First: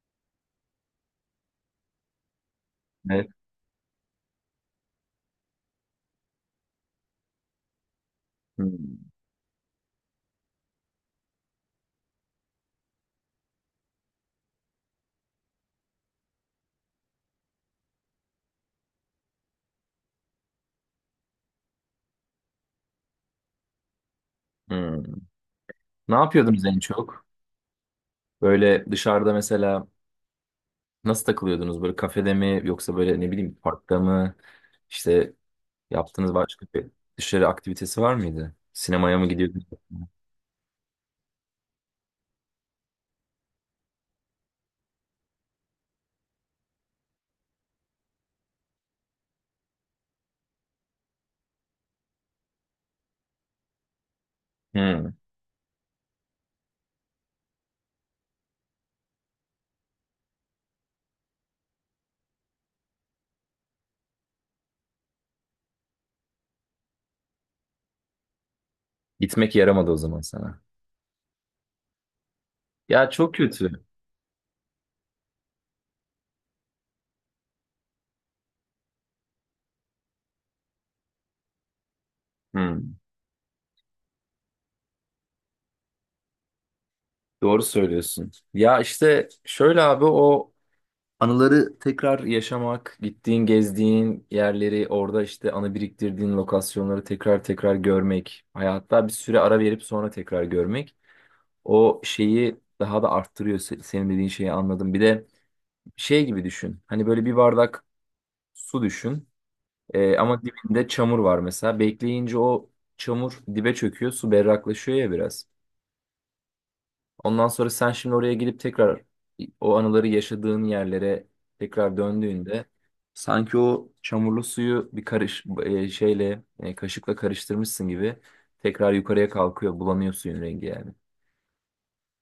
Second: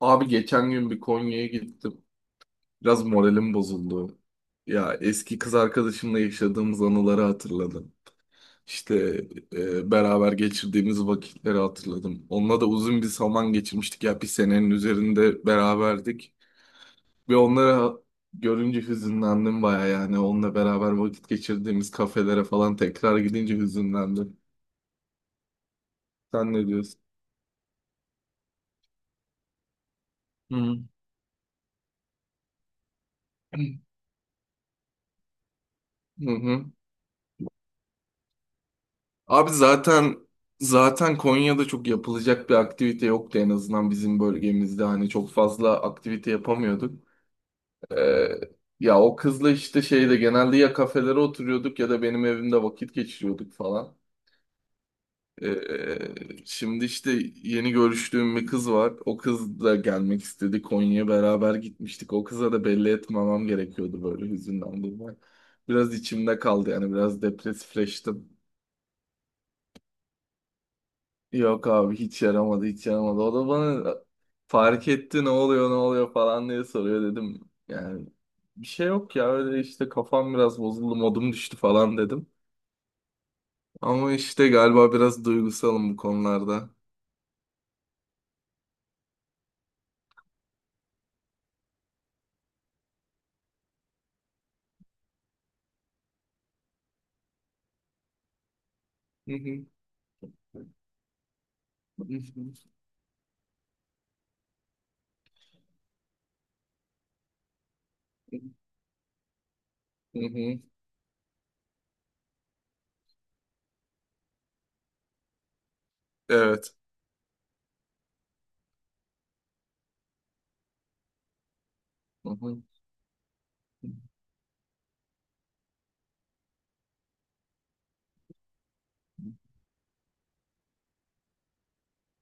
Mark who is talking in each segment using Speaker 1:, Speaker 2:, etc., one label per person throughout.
Speaker 1: Abi geçen gün bir Konya'ya gittim. Biraz
Speaker 2: Evet.
Speaker 1: moralim bozuldu. Ya eski kız arkadaşımla yaşadığımız anıları hatırladım. İşte
Speaker 2: Hmm.
Speaker 1: beraber geçirdiğimiz vakitleri hatırladım. Onunla da uzun bir zaman geçirmiştik. Ya bir senenin üzerinde beraberdik. Ve onlara görünce hüzünlendim baya yani. Onunla beraber vakit geçirdiğimiz kafelere falan tekrar gidince hüzünlendim.
Speaker 2: Hmm. Ne
Speaker 1: Sen
Speaker 2: yapıyordunuz
Speaker 1: ne
Speaker 2: en
Speaker 1: diyorsun?
Speaker 2: çok? Böyle dışarıda mesela
Speaker 1: Hı.
Speaker 2: nasıl takılıyordunuz? Böyle kafede mi yoksa böyle ne bileyim
Speaker 1: Hı
Speaker 2: parkta mı? İşte
Speaker 1: hı.
Speaker 2: yaptığınız
Speaker 1: Hı.
Speaker 2: başka bir dışarı aktivitesi var mıydı? Sinemaya mı
Speaker 1: Abi
Speaker 2: gidiyordunuz?
Speaker 1: zaten Konya'da çok yapılacak bir aktivite yoktu, en azından bizim bölgemizde, hani çok fazla aktivite yapamıyorduk. Ee, Ya o kızla işte şeyde genelde ya kafelere oturuyorduk ya da benim evimde vakit geçiriyorduk falan.
Speaker 2: Hmm.
Speaker 1: Şimdi işte yeni görüştüğüm bir kız var. O kız da gelmek istedi, Konya'ya beraber gitmiştik. O kıza da belli etmemem gerekiyordu böyle, hüzünden dolayı. Biraz içimde kaldı yani, biraz depresifleştim.
Speaker 2: Gitmek yaramadı o zaman sana.
Speaker 1: Yok abi, hiç yaramadı, hiç
Speaker 2: Ya
Speaker 1: yaramadı.
Speaker 2: çok
Speaker 1: O da
Speaker 2: kötü.
Speaker 1: bana fark etti, ne oluyor ne oluyor falan diye soruyor, dedim. Yani bir şey yok ya, öyle işte, kafam biraz bozuldu, modum düştü falan dedim.
Speaker 2: Hmm.
Speaker 1: Ama işte galiba biraz duygusalım bu konularda.
Speaker 2: Doğru söylüyorsun. Ya işte şöyle abi o anıları tekrar yaşamak, gittiğin, gezdiğin yerleri, orada işte anı biriktirdiğin lokasyonları tekrar tekrar görmek, hayatta bir
Speaker 1: Hı
Speaker 2: süre ara
Speaker 1: hı.
Speaker 2: verip sonra tekrar görmek o
Speaker 1: Hı
Speaker 2: şeyi
Speaker 1: hı.
Speaker 2: daha da arttırıyor. Senin dediğin şeyi anladım. Bir de şey gibi düşün. Hani böyle bir bardak su düşün.
Speaker 1: Hı
Speaker 2: Ama
Speaker 1: hı.
Speaker 2: dibinde çamur var mesela. Bekleyince o çamur dibe çöküyor, su berraklaşıyor ya biraz.
Speaker 1: Evet.
Speaker 2: Ondan sonra sen şimdi oraya gidip tekrar o anıları yaşadığın yerlere tekrar
Speaker 1: Hı hı.
Speaker 2: döndüğünde sanki o çamurlu suyu bir karış kaşıkla karıştırmışsın gibi tekrar yukarıya kalkıyor, bulanıyor suyun rengi yani.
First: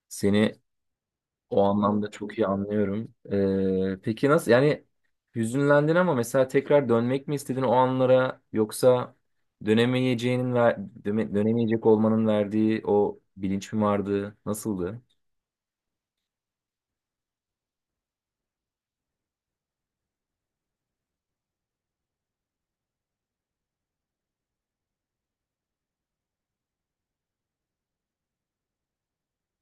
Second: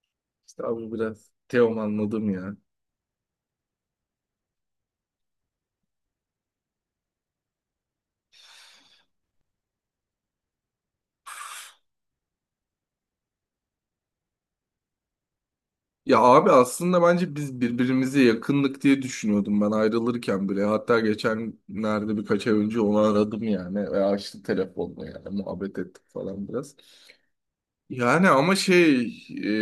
Speaker 2: Seni
Speaker 1: İşte abi biraz
Speaker 2: o
Speaker 1: Teoman
Speaker 2: anlamda
Speaker 1: anladım
Speaker 2: çok iyi
Speaker 1: ya.
Speaker 2: anlıyorum. Peki nasıl yani hüzünlendin ama mesela tekrar dönmek mi istedin o anlara yoksa dönemeyeceğinin dönemeyecek olmanın verdiği o bilinç mi vardı? Nasıldı?
Speaker 1: Ya abi aslında bence biz birbirimize yakınlık diye düşünüyordum ben ayrılırken bile. Hatta geçenlerde, birkaç ay önce onu aradım yani, ve açtı telefonla, yani muhabbet ettik falan biraz. Yani ama şey,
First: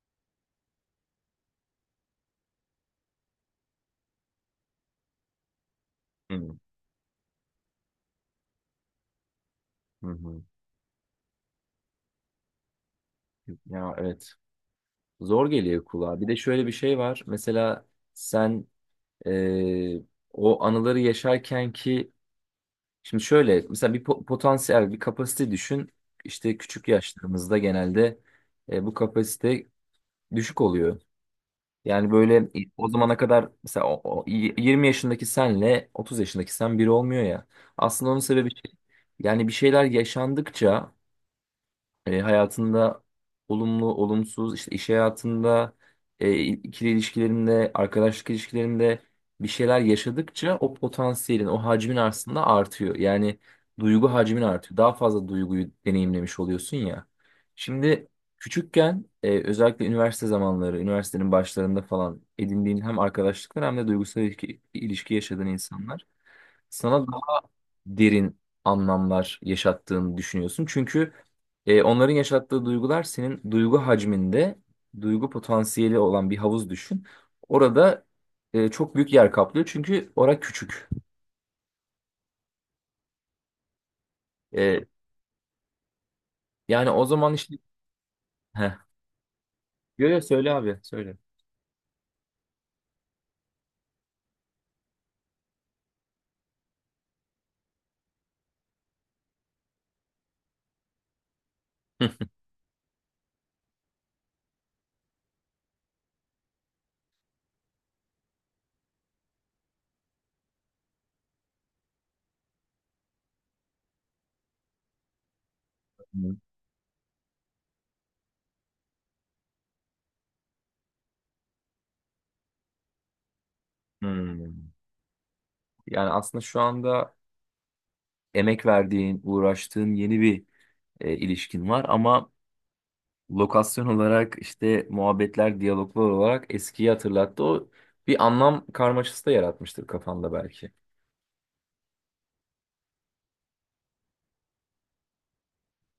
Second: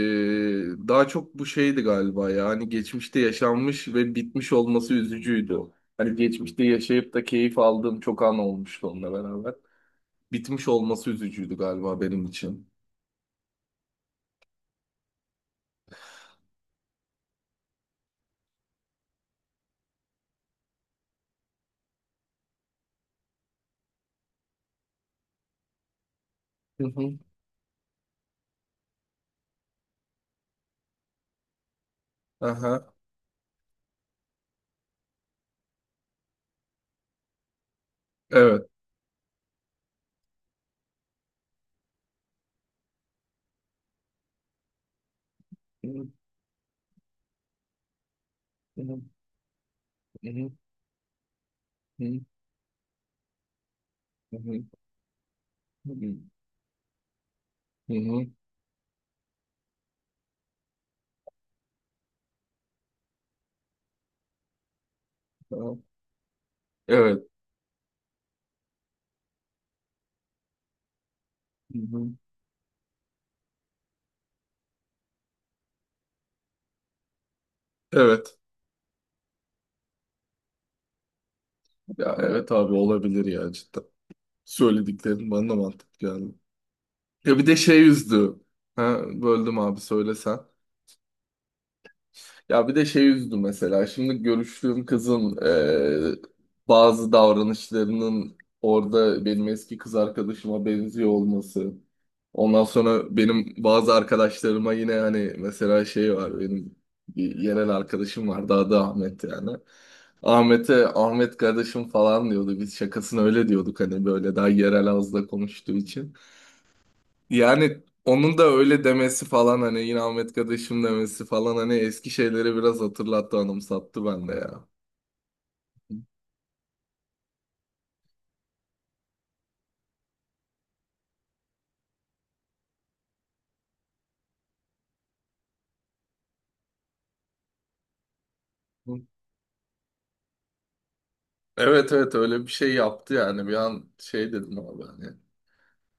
Speaker 1: daha çok bu şeydi galiba, ya hani geçmişte yaşanmış ve bitmiş olması üzücüydü. Hani
Speaker 2: Hı
Speaker 1: geçmişte yaşayıp da keyif aldığım çok an olmuştu onunla beraber.
Speaker 2: hı. hı.
Speaker 1: Bitmiş olması üzücüydü galiba benim için.
Speaker 2: Ya evet. Zor geliyor kulağa. Bir de şöyle bir şey var. Mesela sen eee, o anıları yaşarken ki şimdi şöyle mesela bir potansiyel bir kapasite düşün. İşte
Speaker 1: Hı
Speaker 2: küçük
Speaker 1: hı.
Speaker 2: yaşlarımızda genelde bu kapasite düşük oluyor. Yani böyle o
Speaker 1: Aha.
Speaker 2: zamana kadar mesela 20 yaşındaki senle 30 yaşındaki sen biri olmuyor ya. Aslında onun sebebi
Speaker 1: Evet.
Speaker 2: şey. Yani bir şeyler yaşandıkça hayatında olumlu, olumsuz, işte iş hayatında,
Speaker 1: Hı hı.
Speaker 2: ikili ilişkilerinde, arkadaşlık
Speaker 1: Hı hı.
Speaker 2: ilişkilerinde bir şeyler
Speaker 1: Hı
Speaker 2: yaşadıkça o potansiyelin, o hacmin
Speaker 1: hı.
Speaker 2: aslında artıyor. Yani duygu
Speaker 1: Hı
Speaker 2: hacmin
Speaker 1: hı.
Speaker 2: artıyor. Daha fazla duyguyu deneyimlemiş oluyorsun ya.
Speaker 1: Hı
Speaker 2: Şimdi
Speaker 1: hı.
Speaker 2: küçükken özellikle üniversite zamanları, üniversitenin başlarında falan edindiğin hem arkadaşlıklar hem de duygusal ilişki yaşadığın
Speaker 1: Tamam.
Speaker 2: insanlar sana
Speaker 1: Evet.
Speaker 2: derin anlamlar yaşattığını düşünüyorsun. Çünkü
Speaker 1: Hı hı.
Speaker 2: onların yaşattığı duygular senin duygu hacminde, duygu potansiyeli olan bir havuz düşün. Orada
Speaker 1: Evet.
Speaker 2: çok büyük yer kaplıyor çünkü orası küçük.
Speaker 1: Ya evet abi, olabilir ya, cidden.
Speaker 2: E,
Speaker 1: Söylediklerin bana da mantıklı geldi.
Speaker 2: yani o zaman
Speaker 1: Ya bir
Speaker 2: işte...
Speaker 1: de şey üzdü.
Speaker 2: Heh.
Speaker 1: Ha, böldüm abi,
Speaker 2: Yo, yo,
Speaker 1: söylesen.
Speaker 2: söyle abi, söyle.
Speaker 1: Ya bir de şey üzdü mesela. Şimdi görüştüğüm kızın e, bazı davranışlarının orada benim eski kız arkadaşıma benziyor olması. Ondan sonra benim bazı arkadaşlarıma yine, hani mesela şey var, benim bir yerel arkadaşım vardı, adı Ahmet yani. Ahmet'e Ahmet kardeşim falan diyordu. Biz şakasını öyle diyorduk, hani böyle daha yerel ağızla konuştuğu için.
Speaker 2: Hmm.
Speaker 1: Yani onun da öyle demesi falan, hani yine Ahmet kardeşim demesi falan, hani eski şeyleri biraz hatırlattı, anımsattı bende ya.
Speaker 2: Hmm. Yani aslında şu anda emek verdiğin, uğraştığın yeni bir ilişkin var ama lokasyon olarak işte muhabbetler, diyaloglar olarak eskiyi hatırlattı. O bir anlam karmaşası da yaratmıştır kafanda belki.
Speaker 1: Evet evet, öyle bir şey yaptı yani, bir an şey dedim abi hani.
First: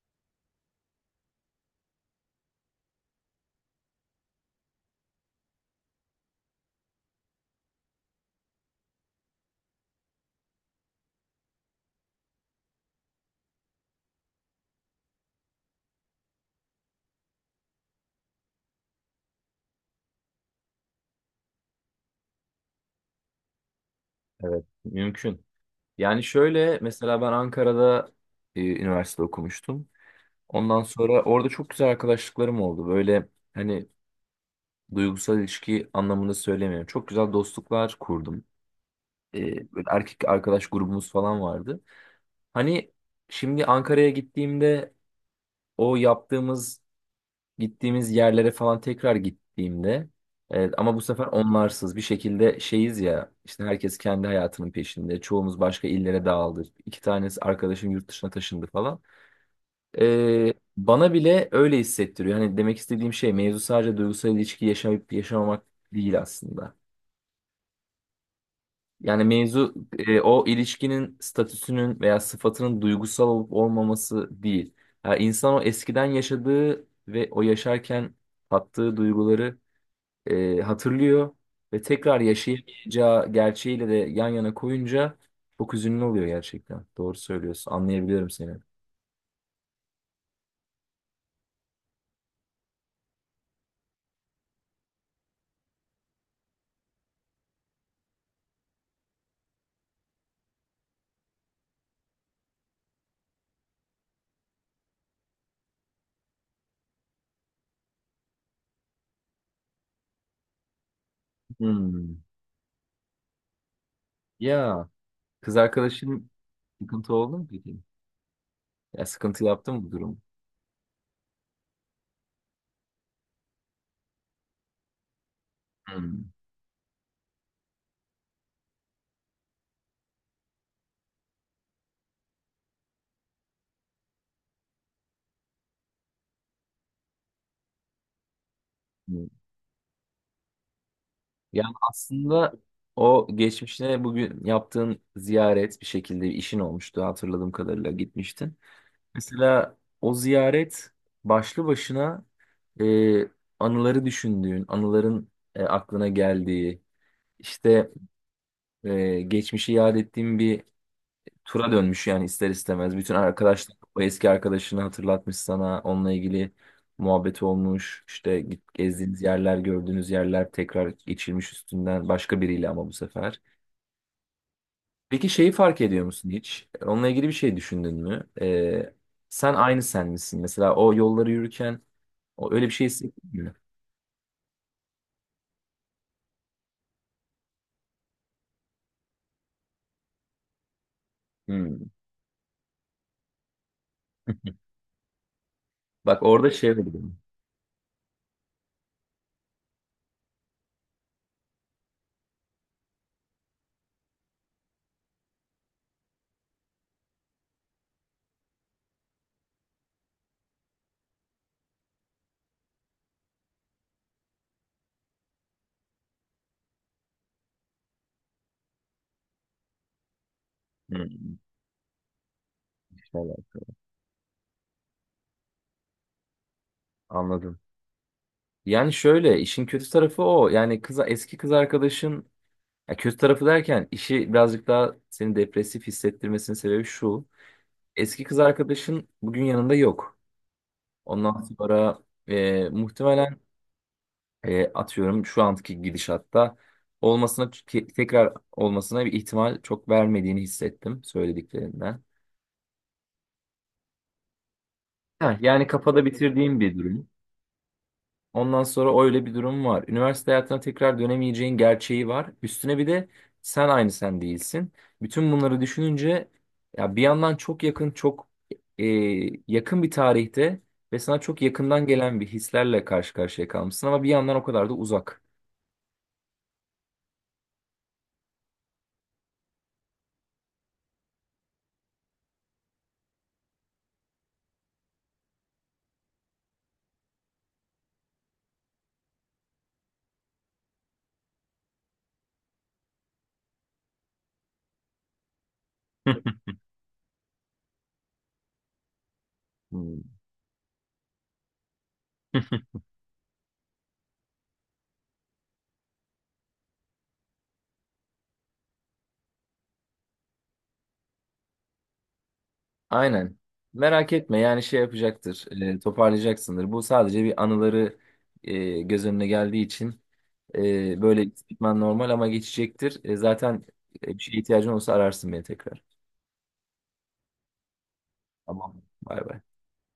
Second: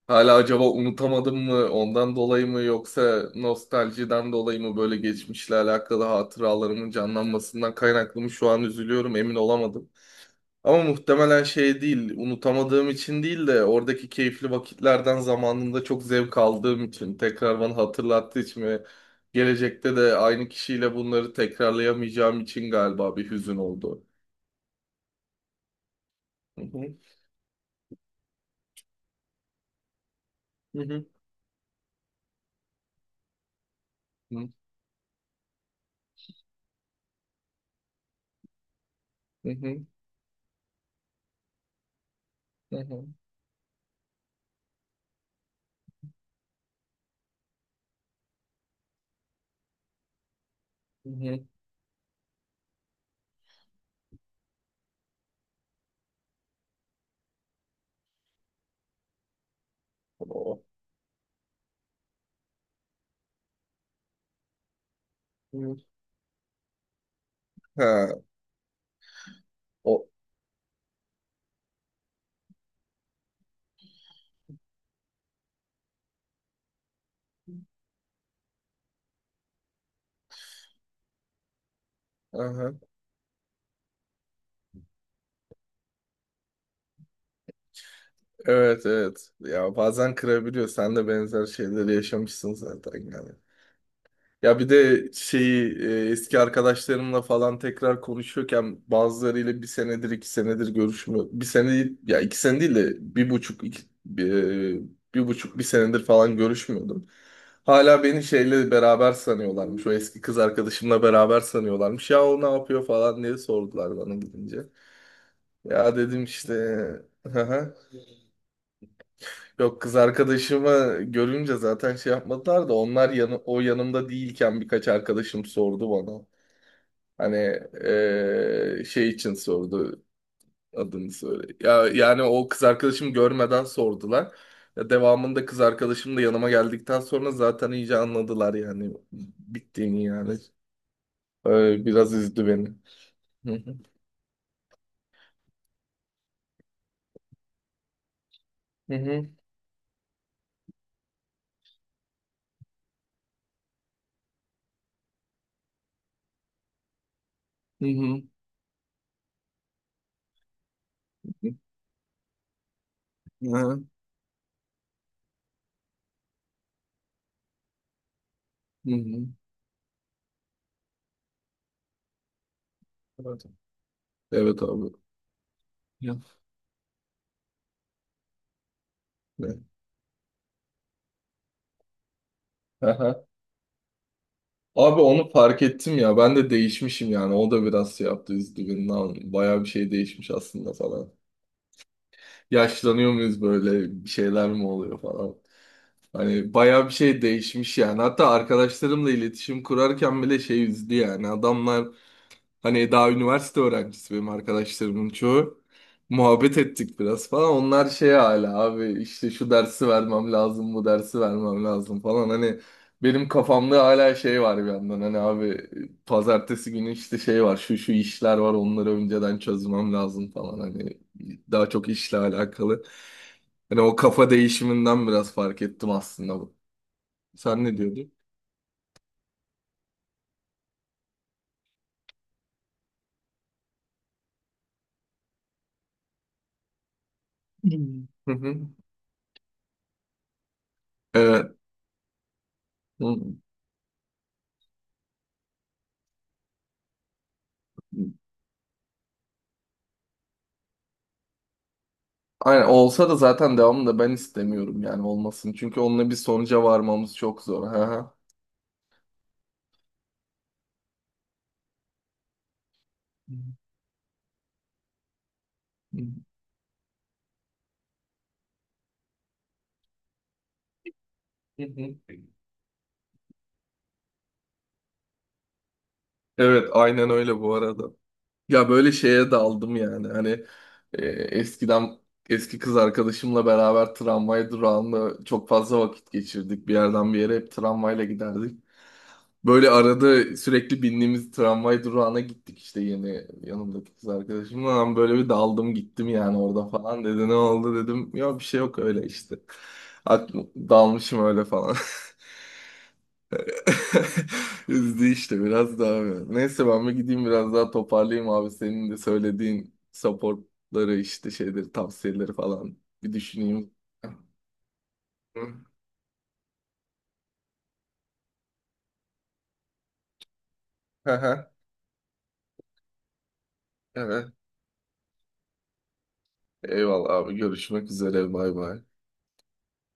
Speaker 1: Hala acaba unutamadım mı, ondan dolayı mı, yoksa nostaljiden dolayı mı, böyle geçmişle alakalı hatıralarımın canlanmasından kaynaklı mı şu an üzülüyorum, emin olamadım. Ama muhtemelen şey değil, unutamadığım için değil de oradaki keyifli vakitlerden zamanında çok zevk aldığım için, tekrar bana hatırlattığı için ve gelecekte de aynı kişiyle bunları tekrarlayamayacağım için galiba bir hüzün oldu.
Speaker 2: Evet, mümkün. Yani
Speaker 1: Hı
Speaker 2: şöyle
Speaker 1: hı,
Speaker 2: mesela ben Ankara'da üniversite okumuştum.
Speaker 1: hı
Speaker 2: Ondan
Speaker 1: hı,
Speaker 2: sonra orada çok güzel arkadaşlıklarım oldu. Böyle hani
Speaker 1: hı
Speaker 2: duygusal ilişki anlamında söylemiyorum. Çok güzel dostluklar kurdum. E,
Speaker 1: hı,
Speaker 2: böyle erkek arkadaş grubumuz falan vardı.
Speaker 1: hı
Speaker 2: Hani
Speaker 1: hı,
Speaker 2: şimdi Ankara'ya gittiğimde o yaptığımız gittiğimiz yerlere falan tekrar gittiğimde evet, ama bu
Speaker 1: hı
Speaker 2: sefer
Speaker 1: hı.
Speaker 2: onlarsız bir şekilde şeyiz ya işte herkes kendi hayatının peşinde çoğumuz başka illere dağıldı iki tanesi arkadaşım yurt dışına taşındı falan.
Speaker 1: O,
Speaker 2: Bana bile öyle hissettiriyor hani demek istediğim şey mevzu sadece duygusal ilişki yaşayıp yaşamamak
Speaker 1: hı.
Speaker 2: değil aslında
Speaker 1: Ha,
Speaker 2: yani mevzu
Speaker 1: o,
Speaker 2: o ilişkinin statüsünün veya sıfatının duygusal olup olmaması değil yani insan o eskiden yaşadığı ve o yaşarken tattığı duyguları hatırlıyor ve tekrar
Speaker 1: aha.
Speaker 2: yaşayamayacağı gerçeğiyle de yan yana koyunca çok üzünlü oluyor gerçekten. Doğru söylüyorsun. Anlayabiliyorum seni.
Speaker 1: Evet evet. Ya bazen kırabiliyor. Sen de benzer şeyleri yaşamışsın zaten yani. Ya bir de şeyi eski arkadaşlarımla falan tekrar konuşuyorken, bazılarıyla bir senedir iki senedir görüşmüyor. Bir sene değil- ya iki sene değil de bir buçuk iki, bir, e, bir buçuk bir senedir falan görüşmüyordum. Hala beni şeyle beraber sanıyorlarmış. O eski kız arkadaşımla beraber sanıyorlarmış.
Speaker 2: Hmm.
Speaker 1: Ya o ne yapıyor falan diye sordular bana gidince.
Speaker 2: Ya kız
Speaker 1: Ya dedim
Speaker 2: arkadaşın
Speaker 1: işte.
Speaker 2: sıkıntı oldu mu peki? Ya sıkıntı yaptı
Speaker 1: Yok,
Speaker 2: mı bu
Speaker 1: kız
Speaker 2: durum?
Speaker 1: arkadaşımı görünce zaten şey yapmadılar da, onlar yanı, o yanımda değilken birkaç arkadaşım sordu bana.
Speaker 2: Hmm.
Speaker 1: Hani şey için sordu adını söyle. Ya yani o kız arkadaşımı görmeden sordular. Ya devamında kız arkadaşım da yanıma geldikten sonra zaten iyice anladılar yani,
Speaker 2: Hmm.
Speaker 1: bittiğini yani.
Speaker 2: Yani
Speaker 1: Öyle biraz üzdü
Speaker 2: aslında
Speaker 1: beni.
Speaker 2: o
Speaker 1: Hı hı.
Speaker 2: geçmişine bugün yaptığın ziyaret bir şekilde işin olmuştu hatırladığım kadarıyla gitmiştin.
Speaker 1: Hı hı.
Speaker 2: Mesela o ziyaret başlı başına e, anıları düşündüğün, anıların aklına geldiği,
Speaker 1: Hı
Speaker 2: işte
Speaker 1: hı.
Speaker 2: geçmişi yad ettiğin bir tura dönmüş yani ister istemez. Bütün
Speaker 1: Hı
Speaker 2: arkadaşlar
Speaker 1: hı.
Speaker 2: o eski arkadaşını hatırlatmış sana, onunla ilgili muhabbet olmuş, işte
Speaker 1: Hı
Speaker 2: gezdiğiniz
Speaker 1: hı.
Speaker 2: yerler, gördüğünüz yerler tekrar geçilmiş üstünden başka biriyle ama bu sefer.
Speaker 1: Evet, evet abi.
Speaker 2: Peki şeyi fark ediyor
Speaker 1: Ya.
Speaker 2: musun hiç? Onunla ilgili bir şey düşündün mü? Sen
Speaker 1: Ne?
Speaker 2: aynı sen misin? Mesela o yolları yürürken o öyle bir şey
Speaker 1: Aha.
Speaker 2: hissetmiyor.
Speaker 1: Abi onu fark ettim ya, ben de değişmişim yani, o da biraz şey yaptı, üzdü beni. Lan bayağı bir şey değişmiş aslında falan.
Speaker 2: Hmm.
Speaker 1: Yaşlanıyor muyuz, böyle bir şeyler mi oluyor falan.
Speaker 2: Bak orada
Speaker 1: Hani
Speaker 2: şey
Speaker 1: bayağı
Speaker 2: oldu.
Speaker 1: bir
Speaker 2: Benim.
Speaker 1: şey değişmiş yani. Hatta arkadaşlarımla iletişim kurarken bile şey üzdü yani. Adamlar, hani daha üniversite öğrencisi benim arkadaşlarımın çoğu. Muhabbet ettik biraz falan. Onlar şey, hala abi işte şu dersi vermem lazım, bu dersi vermem lazım falan. Hani benim kafamda hala şey var bir yandan. Hani abi, pazartesi günü işte şey var, şu şu işler var, onları önceden çözmem lazım falan. Hani
Speaker 2: Hmm.
Speaker 1: daha çok işle alakalı.
Speaker 2: Evet,
Speaker 1: Hani o kafa değişiminden biraz fark ettim aslında bu.
Speaker 2: anladım.
Speaker 1: Sen ne diyordun?
Speaker 2: Yani şöyle işin kötü tarafı o. Yani kız eski kız arkadaşın ya kötü tarafı derken işi birazcık daha seni depresif hissettirmesinin sebebi şu.
Speaker 1: Hmm.
Speaker 2: Eski
Speaker 1: Hı
Speaker 2: kız
Speaker 1: hı.
Speaker 2: arkadaşın bugün yanında yok. Ondan
Speaker 1: Evet.
Speaker 2: sonra
Speaker 1: Hı.
Speaker 2: muhtemelen atıyorum şu anki gidişatta olmasına tekrar olmasına bir ihtimal çok vermediğini hissettim söylediklerinden.
Speaker 1: Aynen, olsa da zaten devamını da ben istemiyorum yani,
Speaker 2: Ha,
Speaker 1: olmasın.
Speaker 2: yani
Speaker 1: Çünkü
Speaker 2: kafada
Speaker 1: onunla bir
Speaker 2: bitirdiğim
Speaker 1: sonuca
Speaker 2: bir durum.
Speaker 1: varmamız çok zor. Hı hı.
Speaker 2: Ondan sonra öyle bir durum var. Üniversite hayatına tekrar dönemeyeceğin gerçeği var. Üstüne bir de sen aynı sen değilsin. Bütün bunları düşününce ya bir yandan çok yakın, çok e, yakın bir tarihte ve sana çok
Speaker 1: Hı
Speaker 2: yakından
Speaker 1: hı.
Speaker 2: gelen bir hislerle karşı karşıya kalmışsın ama bir yandan o kadar da uzak.
Speaker 1: Evet aynen öyle bu arada. Ya böyle şeye daldım yani, hani eskiden eski kız arkadaşımla beraber tramvay durağında çok fazla vakit geçirdik. Bir yerden bir yere hep tramvayla giderdik. Böyle arada sürekli bindiğimiz tramvay durağına gittik işte, yeni yanımdaki kız arkadaşımla. Ben böyle bir daldım gittim yani orada falan dedi. Ne oldu dedim. Ya bir şey yok, öyle işte.
Speaker 2: Hmm.
Speaker 1: Aklım, dalmışım öyle falan. Üzdü işte biraz daha böyle. Neyse, ben bir gideyim, biraz daha toparlayayım abi. Senin de söylediğin supportları, işte şeyleri, tavsiyeleri falan bir
Speaker 2: Aynen.
Speaker 1: düşüneyim.
Speaker 2: Merak etme yani şey yapacaktır,
Speaker 1: Hı.
Speaker 2: toparlayacaksındır. Bu sadece bir anıları göz önüne geldiği için
Speaker 1: Hı
Speaker 2: böyle
Speaker 1: hı.
Speaker 2: gitmen normal ama geçecektir. Zaten bir
Speaker 1: Evet.
Speaker 2: şeye ihtiyacın olursa ararsın beni tekrar.
Speaker 1: Eyvallah abi, görüşmek üzere, bay
Speaker 2: Tamam.
Speaker 1: bay.
Speaker 2: Bay bay.